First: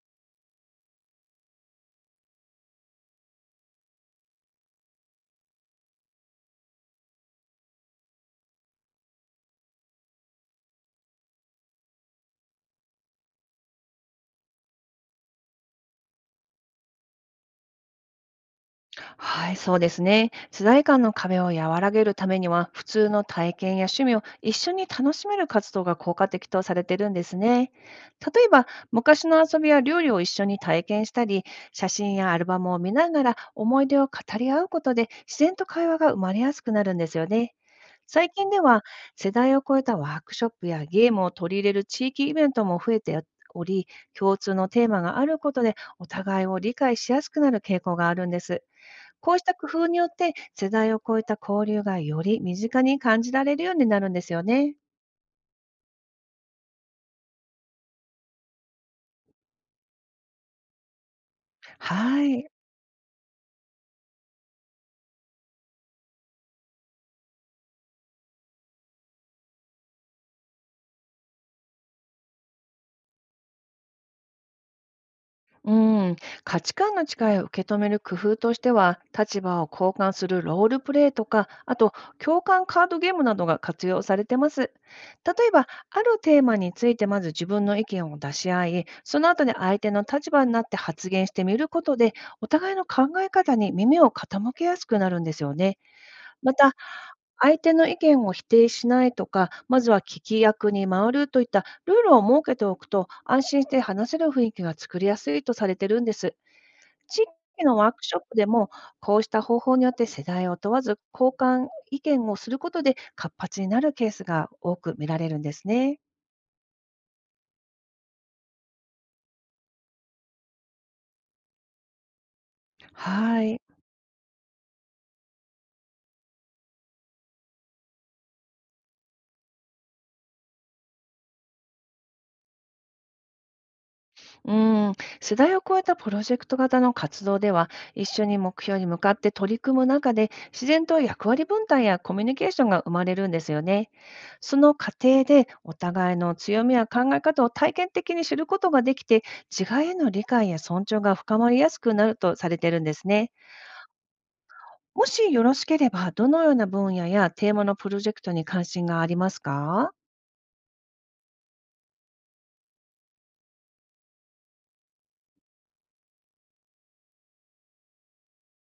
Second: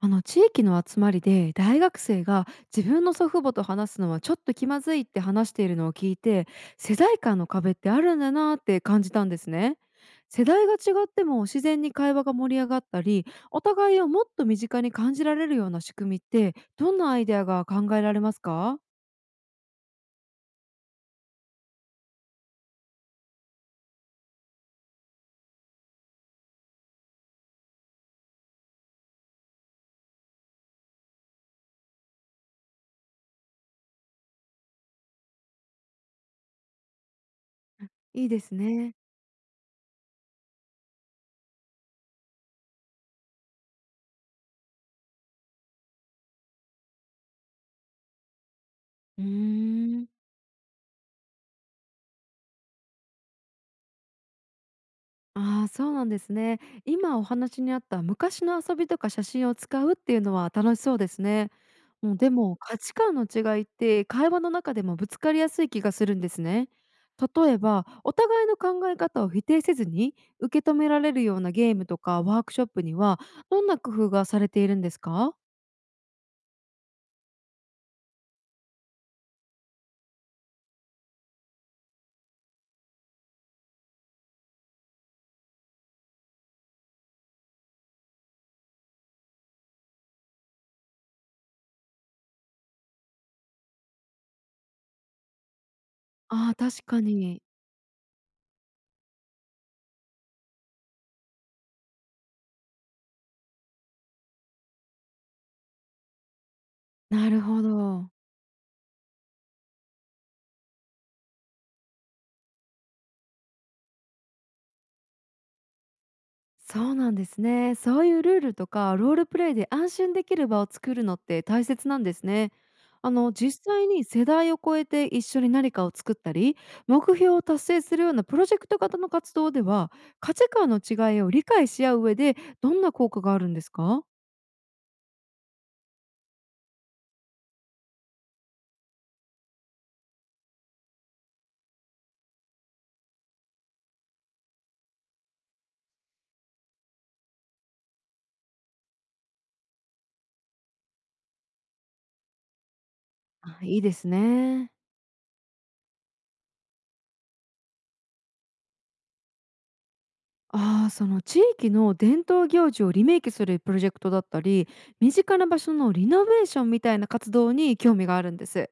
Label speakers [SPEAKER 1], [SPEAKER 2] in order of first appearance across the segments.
[SPEAKER 1] あの地域の集まりで大学生が自分の祖父母と話すのはちょっと気まずいって話しているのを聞いて世代間の壁ってあるんだなって感じたんですね。世代が違っても自然に会話が盛り上がったりお互いをもっと身近に感じられるような仕組みってどんなアイデアが考えられますか？
[SPEAKER 2] はい、そうですね。世代間の壁を和らげるためには、普通の体験や趣味を一緒に楽しめる活動が効果的とされてるんですね。例えば、昔の遊びや料理を一緒に体験したり、写真やアルバムを見ながら思い出を語り合うことで、自然と会話が生まれやすくなるんですよね。
[SPEAKER 1] いい
[SPEAKER 2] 最
[SPEAKER 1] で
[SPEAKER 2] 近
[SPEAKER 1] す
[SPEAKER 2] では、
[SPEAKER 1] ね。
[SPEAKER 2] 世代を超えたワークショップやゲームを取り入れる地域イベントも増えており、共通のテーマがあることで、お互いを理解しやすくなる傾向があるんです。
[SPEAKER 1] うー
[SPEAKER 2] こうした工夫によっ
[SPEAKER 1] ん、
[SPEAKER 2] て、世代を超えた交流がより身近に感じられるようになるんですよね。
[SPEAKER 1] ああ、そうなんですね。今お話にあった昔の遊びとか写真を使うっていうのは楽しそうですね。もう
[SPEAKER 2] は
[SPEAKER 1] で
[SPEAKER 2] い。
[SPEAKER 1] も価値観の違いって会話の中でもぶつかりやすい気がするんですね。例えばお互いの考え方を否定せずに受け止められるようなゲームとかワークショップにはどんな工夫がされているんですか？
[SPEAKER 2] うん。価値観の違いを受け止める工夫としては、立場を交換するロールプレイとか、あと共感カードゲームなどが活用されてます。例えば、あるテーマについてまず自分の意見を出し合い、その後に相手の立場になって発言してみることで、お互いの考え方に耳を傾けやすくなるんですよね。
[SPEAKER 1] ああ
[SPEAKER 2] ま
[SPEAKER 1] ー、
[SPEAKER 2] た、
[SPEAKER 1] 確かに。
[SPEAKER 2] 相手の意見を否定しないとか、まずは聞き役に回るといったルールを設けておくと、安心して話せる雰囲気が作りやすいとされてるんです。地
[SPEAKER 1] なるほ
[SPEAKER 2] 域のワーク
[SPEAKER 1] ど。
[SPEAKER 2] ショップでも、こうした方法によって世代を問わず交換意見をすることで活発になるケースが多く見られるんですね。
[SPEAKER 1] そうなんですね。そういうルールとかロールプレイで安心できる場を作るのって大切なんですね。あの、
[SPEAKER 2] はい。
[SPEAKER 1] 実際に世代を超えて一緒に何かを作ったり目標を達成するようなプロジェクト型の活動では価値観の違いを理解し合う上でどんな効果があるんですか？
[SPEAKER 2] うーん、世代を超えたプロジェクト型の活動では、一緒に目標に向かって取り組む中で、自然と役割分担やコミュニケーションが生まれるんですよね。その過程で、お互いの強みや考え方を体験的に知ることができて、違いへの理解や尊重が深まりやすくなるとされてるんですね。
[SPEAKER 1] あ、いいですね。
[SPEAKER 2] もしよろしければ、どのような分野やテーマのプロジェクトに関心がありますか？
[SPEAKER 1] ああ、その地域の伝統行事をリメイクするプロジェクトだったり、身近な場所のリノベーションみたいな活動に興味があるんです。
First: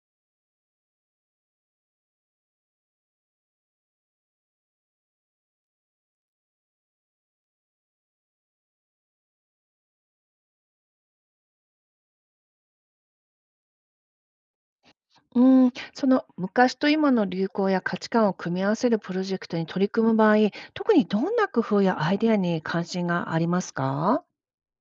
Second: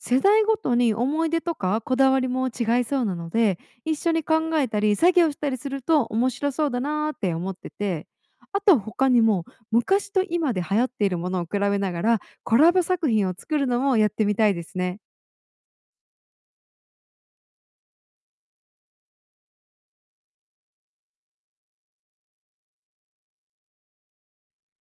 [SPEAKER 1] 世代ごとに思い出とかこだわりも違いそうなので、一緒に考えたり作業したりすると面白そうだなーって思ってて、あと他にも昔と今で流行っているものを比べながらコラボ作品を作るのもやってみたいですね。
[SPEAKER 2] うその昔と今の流行や価値観を組み合わせるプロジェクトに取り組む場合、特にどんな工夫やアイデアに関心がありますか？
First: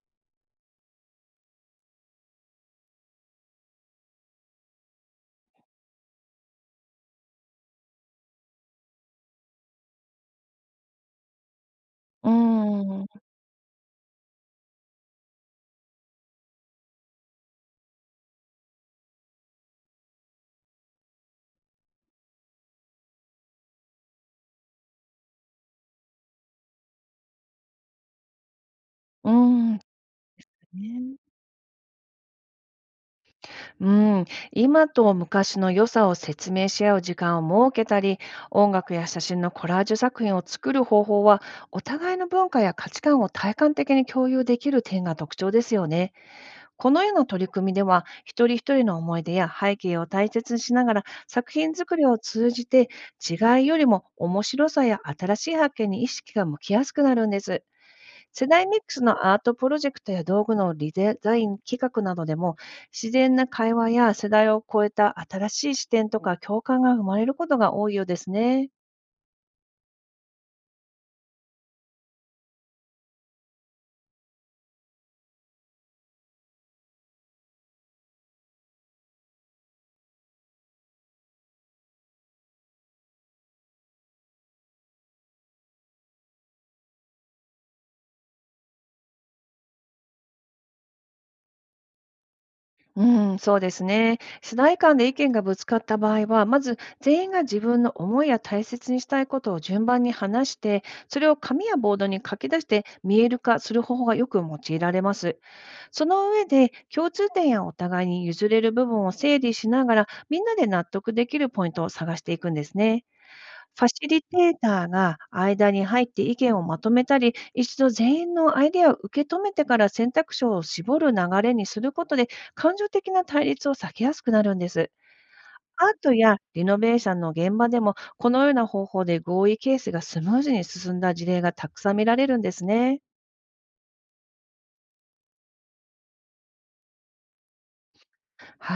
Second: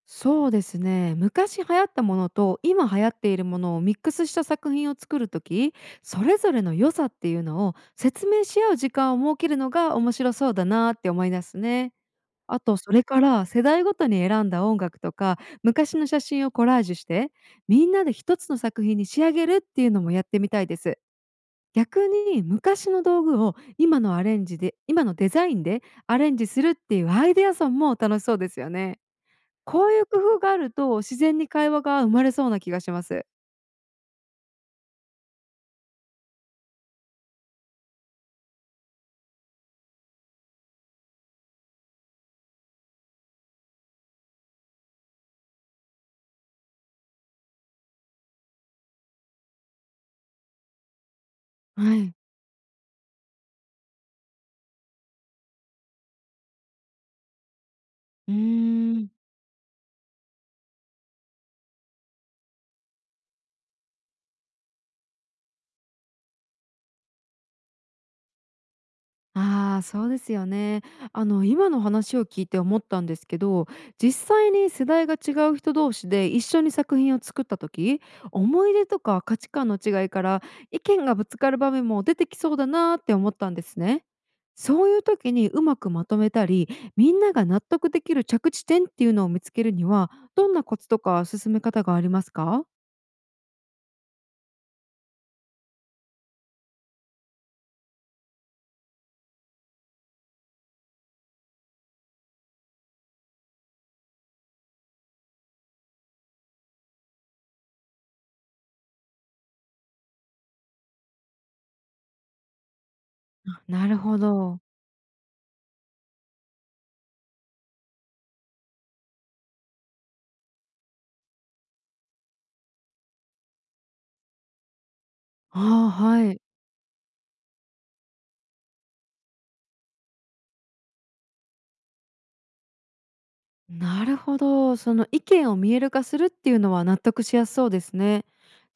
[SPEAKER 1] そうですね、昔流行ったものと今流行っているものをミックスした作品を作るとき、それぞれの良さっていうのを説明し合う時間を設けるのが面白そうだなって思いますね。
[SPEAKER 2] うー
[SPEAKER 1] あとそ
[SPEAKER 2] ん、
[SPEAKER 1] れ
[SPEAKER 2] う
[SPEAKER 1] から世代ごとに選んだ音楽とか昔の写真をコラージュしてみんなで一つの作品に仕上げるっていうのもやってみたいです。逆に昔の道具を今のアレンジで今のデザインでアレンジするっていうアイデアソンも楽しそうですよね。
[SPEAKER 2] ーん、
[SPEAKER 1] こういう工夫があると、自
[SPEAKER 2] ね。
[SPEAKER 1] 然に会話が生まれそうな気がします。
[SPEAKER 2] うーん、今と昔の良さを説明し合う時間を設けたり、音楽や写真のコラージュ作品を作る方法は、お互いの文化や価値観を体感的に共有できる点が特徴ですよね。このような取り組みでは、一人一人の思い出や背景を大切にしながら、作品
[SPEAKER 1] は
[SPEAKER 2] 作り
[SPEAKER 1] い。
[SPEAKER 2] を通じて、違いよりも面白さや新しい発見に意識が向きやすくなるんです。
[SPEAKER 1] う
[SPEAKER 2] 世代ミック
[SPEAKER 1] ー
[SPEAKER 2] ス
[SPEAKER 1] ん。
[SPEAKER 2] のアートプロジェクトや道具のリデザイン企画などでも、自然な会話や世代を超えた新しい視点とか共感が生まれることが多いようですね。
[SPEAKER 1] ああ、そうですよね。あの、今の話を聞いて思ったんですけど、実際に世代が違う人同士で一緒に作品を作った時、思い出とか価値観の違いから意見がぶつかる場面も出てきそうだなーって思ったんですね。そういう時にうまくまとめたり、みんなが納得できる着地点っていうのを見つけるには、どんなコツとか進め方がありますか？
[SPEAKER 2] うん、そうですね。世代間で意見がぶつかった場合は、まず全員が自分の思いや大切にしたいことを順番に話して、それを紙やボードに書き出して見える化する方法がよく用いられます。その上で、共通点やお互いに譲れる部分を整理しながら、みんなで納得できるポイントを探していくんですね。
[SPEAKER 1] あ、
[SPEAKER 2] フ
[SPEAKER 1] な
[SPEAKER 2] ァ
[SPEAKER 1] る
[SPEAKER 2] シ
[SPEAKER 1] ほ
[SPEAKER 2] リテー
[SPEAKER 1] ど。
[SPEAKER 2] ターが間に入って意見をまとめたり、一度全員のアイデアを受け止めてから選択肢を絞る流れにすることで、感情的な対立を避けやすくなるんです。ア
[SPEAKER 1] ああ、
[SPEAKER 2] ート
[SPEAKER 1] は
[SPEAKER 2] や
[SPEAKER 1] い。
[SPEAKER 2] リノベーションの現場でも、このような方法で合意形成がスムーズに進んだ事例がたくさん見られるんですね。
[SPEAKER 1] なるほど。その意見を見える化するっていうのは納得しやすそうですね。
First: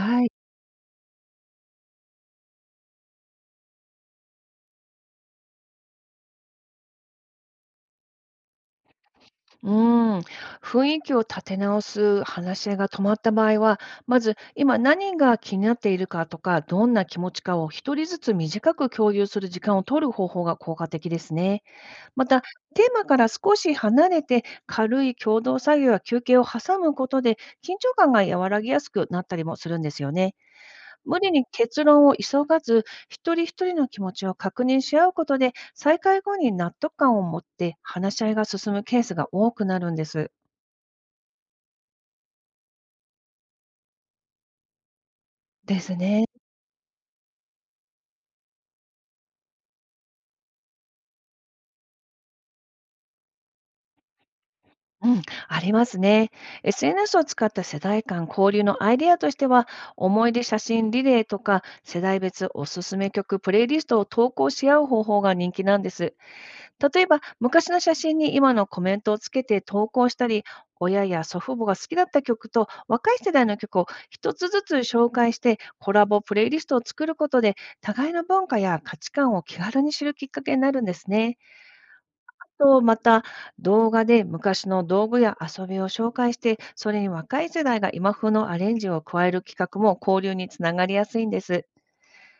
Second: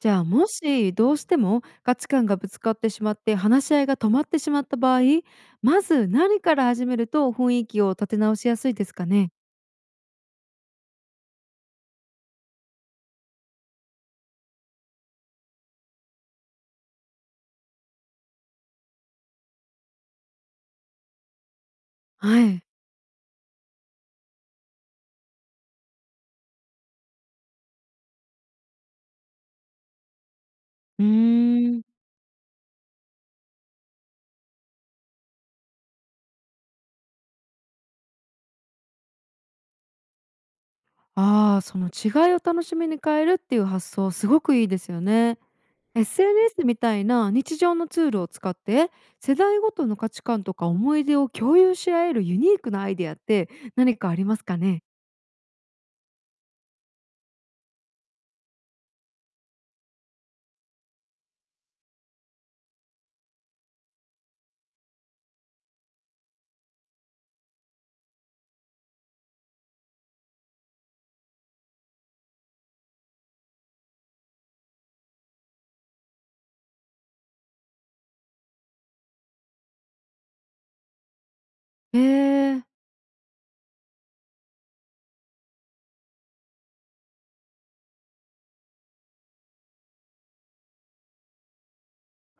[SPEAKER 1] じゃあ、
[SPEAKER 2] い。
[SPEAKER 1] もしどうしても価値観がぶつかってしまって話し合いが止まってしまった場合、まず何から始めると雰囲気を立て直しやすいですかね？
[SPEAKER 2] うん、雰囲気を立て直す話し合いが止まった場合は、まず今何が気になっているかとか、どんな気持ちかを一人ずつ短く共有する時間を取る方法が効果的ですね。ま
[SPEAKER 1] は
[SPEAKER 2] た、
[SPEAKER 1] い。
[SPEAKER 2] テーマから少し離れて、軽い共同作業や休憩を挟むことで、緊張感が和らぎやすくなったりもするんですよね。
[SPEAKER 1] う
[SPEAKER 2] 無理に
[SPEAKER 1] ーん。
[SPEAKER 2] 結論を急がず、一人一人の気持ちを確認し合うことで、再開後に納得感を持って話し合いが進むケースが多くなるんです。
[SPEAKER 1] ああ、その違いを楽しみに変えるっていう発想すごくいいですよね。
[SPEAKER 2] ですね。
[SPEAKER 1] SNS みたいな日常のツールを使って世代ごとの価値観とか思い出を共有し合えるユニークなアイデアって何かありますかね？
[SPEAKER 2] うん、ありますね。SNS を使った世代間交流のアイデアとしては、思い出写真リレーとか、世代別おすすめ曲プレイリストを投稿し合う方法が人気なんです。例えば、昔の写真に今のコメントをつけて投稿したり、親や祖父母が好きだった曲と若い世代の曲を一つずつ紹介してコラボプレイリストを作ることで、互いの文化や価値観を気軽に知るきっかけになるんですね。
[SPEAKER 1] へえ、
[SPEAKER 2] また、動画で昔の道具や遊びを紹介して、それに若い世代が今風のアレンジを加える企画も交流につながりやすいんです。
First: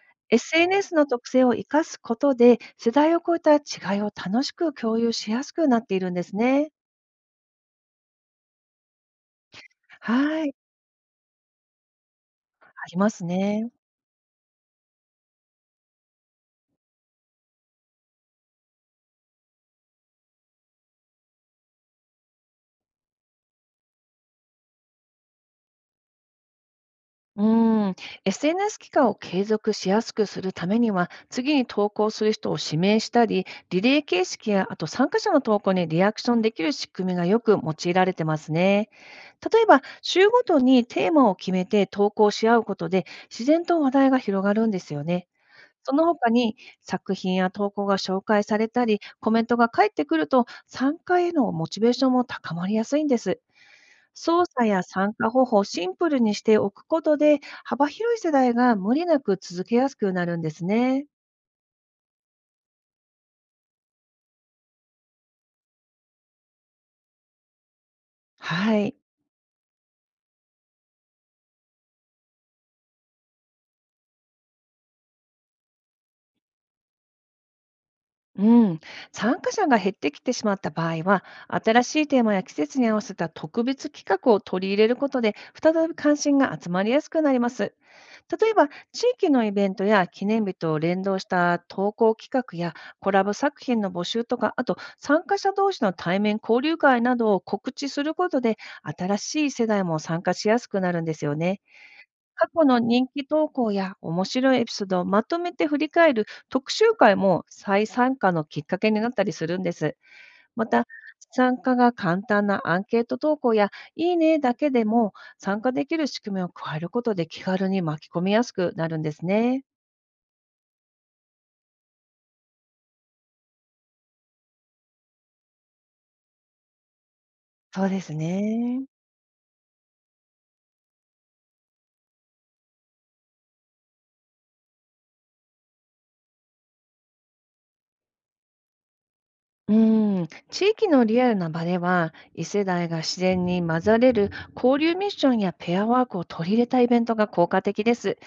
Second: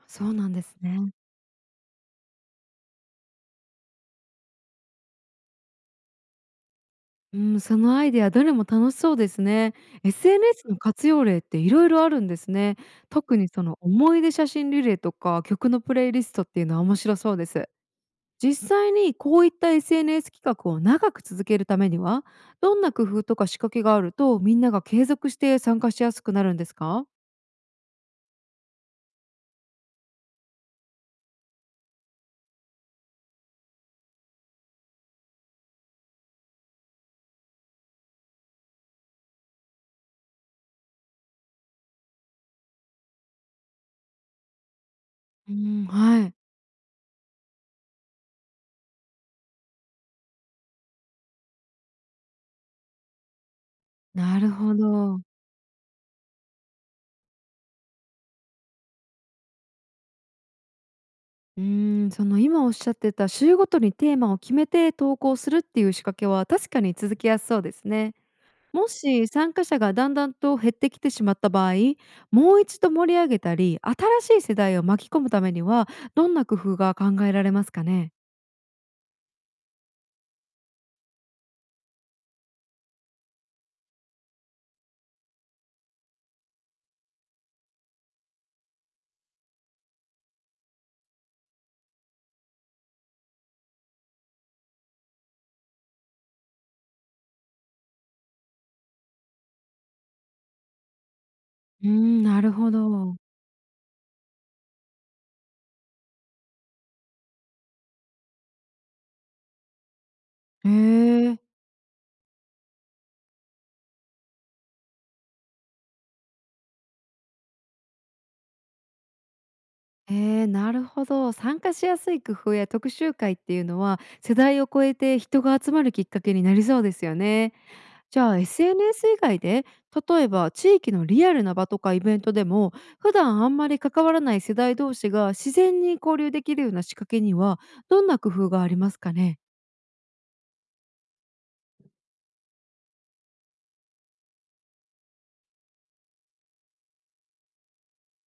[SPEAKER 1] そうなんです
[SPEAKER 2] SNS の
[SPEAKER 1] ね。
[SPEAKER 2] 特性を生かすことで、世代を超えた違いを楽しく共有しやすくなっているんですね。
[SPEAKER 1] うん、そのアイデアどれも楽しそうですね。
[SPEAKER 2] はい、
[SPEAKER 1] SNS の活用例っていろいろあるんですね。
[SPEAKER 2] あります
[SPEAKER 1] 特にそ
[SPEAKER 2] ね。
[SPEAKER 1] の思い出写真リレーとか曲のプレイリストっていうのは面白そうです。実際にこういった SNS 企画を長く続けるためにはどんな工夫とか仕掛けがあるとみんなが継続して参加しやすくなるんですか？
[SPEAKER 2] うん、SNS 期間を継続しやすくするためには、次に投稿する人を指名したり、リレー形式や、あと参加者の投稿にリアクションできる仕組みがよく用いられてますね。例えば、週ごとにテーマを決めて投稿し合うことで、自然と話題が広がるんですよね。
[SPEAKER 1] うん、
[SPEAKER 2] その
[SPEAKER 1] は
[SPEAKER 2] 他
[SPEAKER 1] い。
[SPEAKER 2] に、作品や投稿が紹介されたり、コメントが返ってくると、参加へのモチベーションも高まりやすいんです。
[SPEAKER 1] な
[SPEAKER 2] 操
[SPEAKER 1] る
[SPEAKER 2] 作
[SPEAKER 1] ほ
[SPEAKER 2] や参
[SPEAKER 1] ど。
[SPEAKER 2] 加方法をシンプルにしておくことで、幅広い世代が無理なく続けやすくなるんですね。
[SPEAKER 1] うーん、その今おっしゃってた週ごとにテーマを決めて投稿するっていう仕掛けは確かに続きやすそうですね。
[SPEAKER 2] は
[SPEAKER 1] も
[SPEAKER 2] い。
[SPEAKER 1] し参加者がだんだんと減ってきてしまった場合、もう一度盛り上げたり新しい世代を巻き込むためにはどんな工夫が考えられますかね？
[SPEAKER 2] うん。参加者が減ってきてしまった場合は、新しいテーマや季節に合わせた特別企画を取り入れることで、再び関心が集まりやすくなります。例えば、地域のイベントや記念日と連動した投稿企画やコラボ作品の募集とか、あと参加者同士の対面交流会などを告知することで、新しい世代も参加しやすくなるんですよね。
[SPEAKER 1] うーん、な
[SPEAKER 2] 過
[SPEAKER 1] る
[SPEAKER 2] 去
[SPEAKER 1] ほ
[SPEAKER 2] の人
[SPEAKER 1] ど。
[SPEAKER 2] 気投稿や面白いエピソードをまとめて振り返る特集会も再参加のきっかけになったりするんです。ま
[SPEAKER 1] へ
[SPEAKER 2] た、
[SPEAKER 1] え。
[SPEAKER 2] 参加が簡単なアンケート投稿や、いいねだけでも参加できる仕組みを加えることで、気軽に巻き込みやすくなるんですね。
[SPEAKER 1] ええ、なるほど。参加しやすい工夫や特集会っていうのは、世代を超えて人が集まるきっかけになりそうですよね。
[SPEAKER 2] そうです
[SPEAKER 1] じゃあ
[SPEAKER 2] ね。
[SPEAKER 1] SNS 以外で、例えば地域のリアルな場とかイベントでも、普段あんまり関わらない世代同士が自然に交流できるような仕掛けには、どんな工夫がありますかね？
[SPEAKER 2] うーん、地域のリアルな場では、異世代が自然に混ざれる交流ミッションやペアワークを取り入れたイベントが効果的です。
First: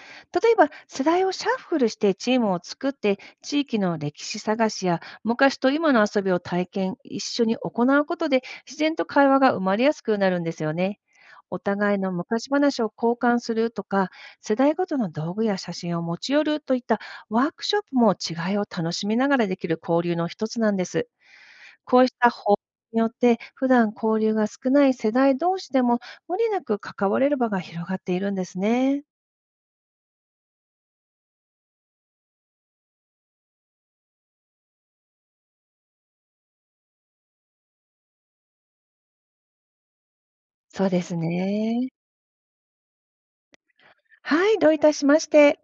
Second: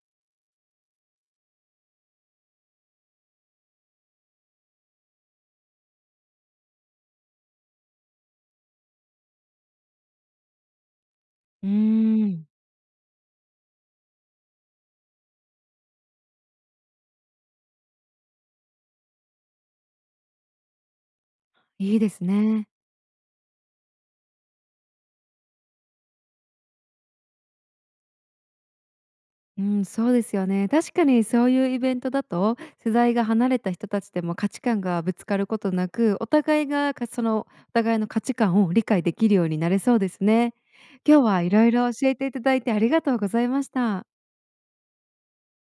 [SPEAKER 2] 例えば、世代をシャッフルしてチームを作って、地域の歴史探しや昔と今の遊びを体験、一緒に行うことで、自然と会話が生まれやすくなるんですよね。お
[SPEAKER 1] う
[SPEAKER 2] 互いの
[SPEAKER 1] ーん。
[SPEAKER 2] 昔話を交換するとか、世代ごとの道具や写真を持ち寄るといったワークショップも、違いを楽しみながらできる交流の一つなんです。
[SPEAKER 1] い
[SPEAKER 2] こ
[SPEAKER 1] い
[SPEAKER 2] う
[SPEAKER 1] で
[SPEAKER 2] し
[SPEAKER 1] す
[SPEAKER 2] た法
[SPEAKER 1] ね。
[SPEAKER 2] によって、普段交流が少ない世代同士でも、無理なく関われる場が広がっているんですね。
[SPEAKER 1] うん、そうですよね。確かにそういうイベントだと、世代が離れた人たちでも価値観がぶつかることなく、お互いの価値観を理解できるようになれそうですね。
[SPEAKER 2] そうです
[SPEAKER 1] 今日はいろい
[SPEAKER 2] ね。
[SPEAKER 1] ろ教えていただいてありがとうございました。
[SPEAKER 2] はい、どういたしまして。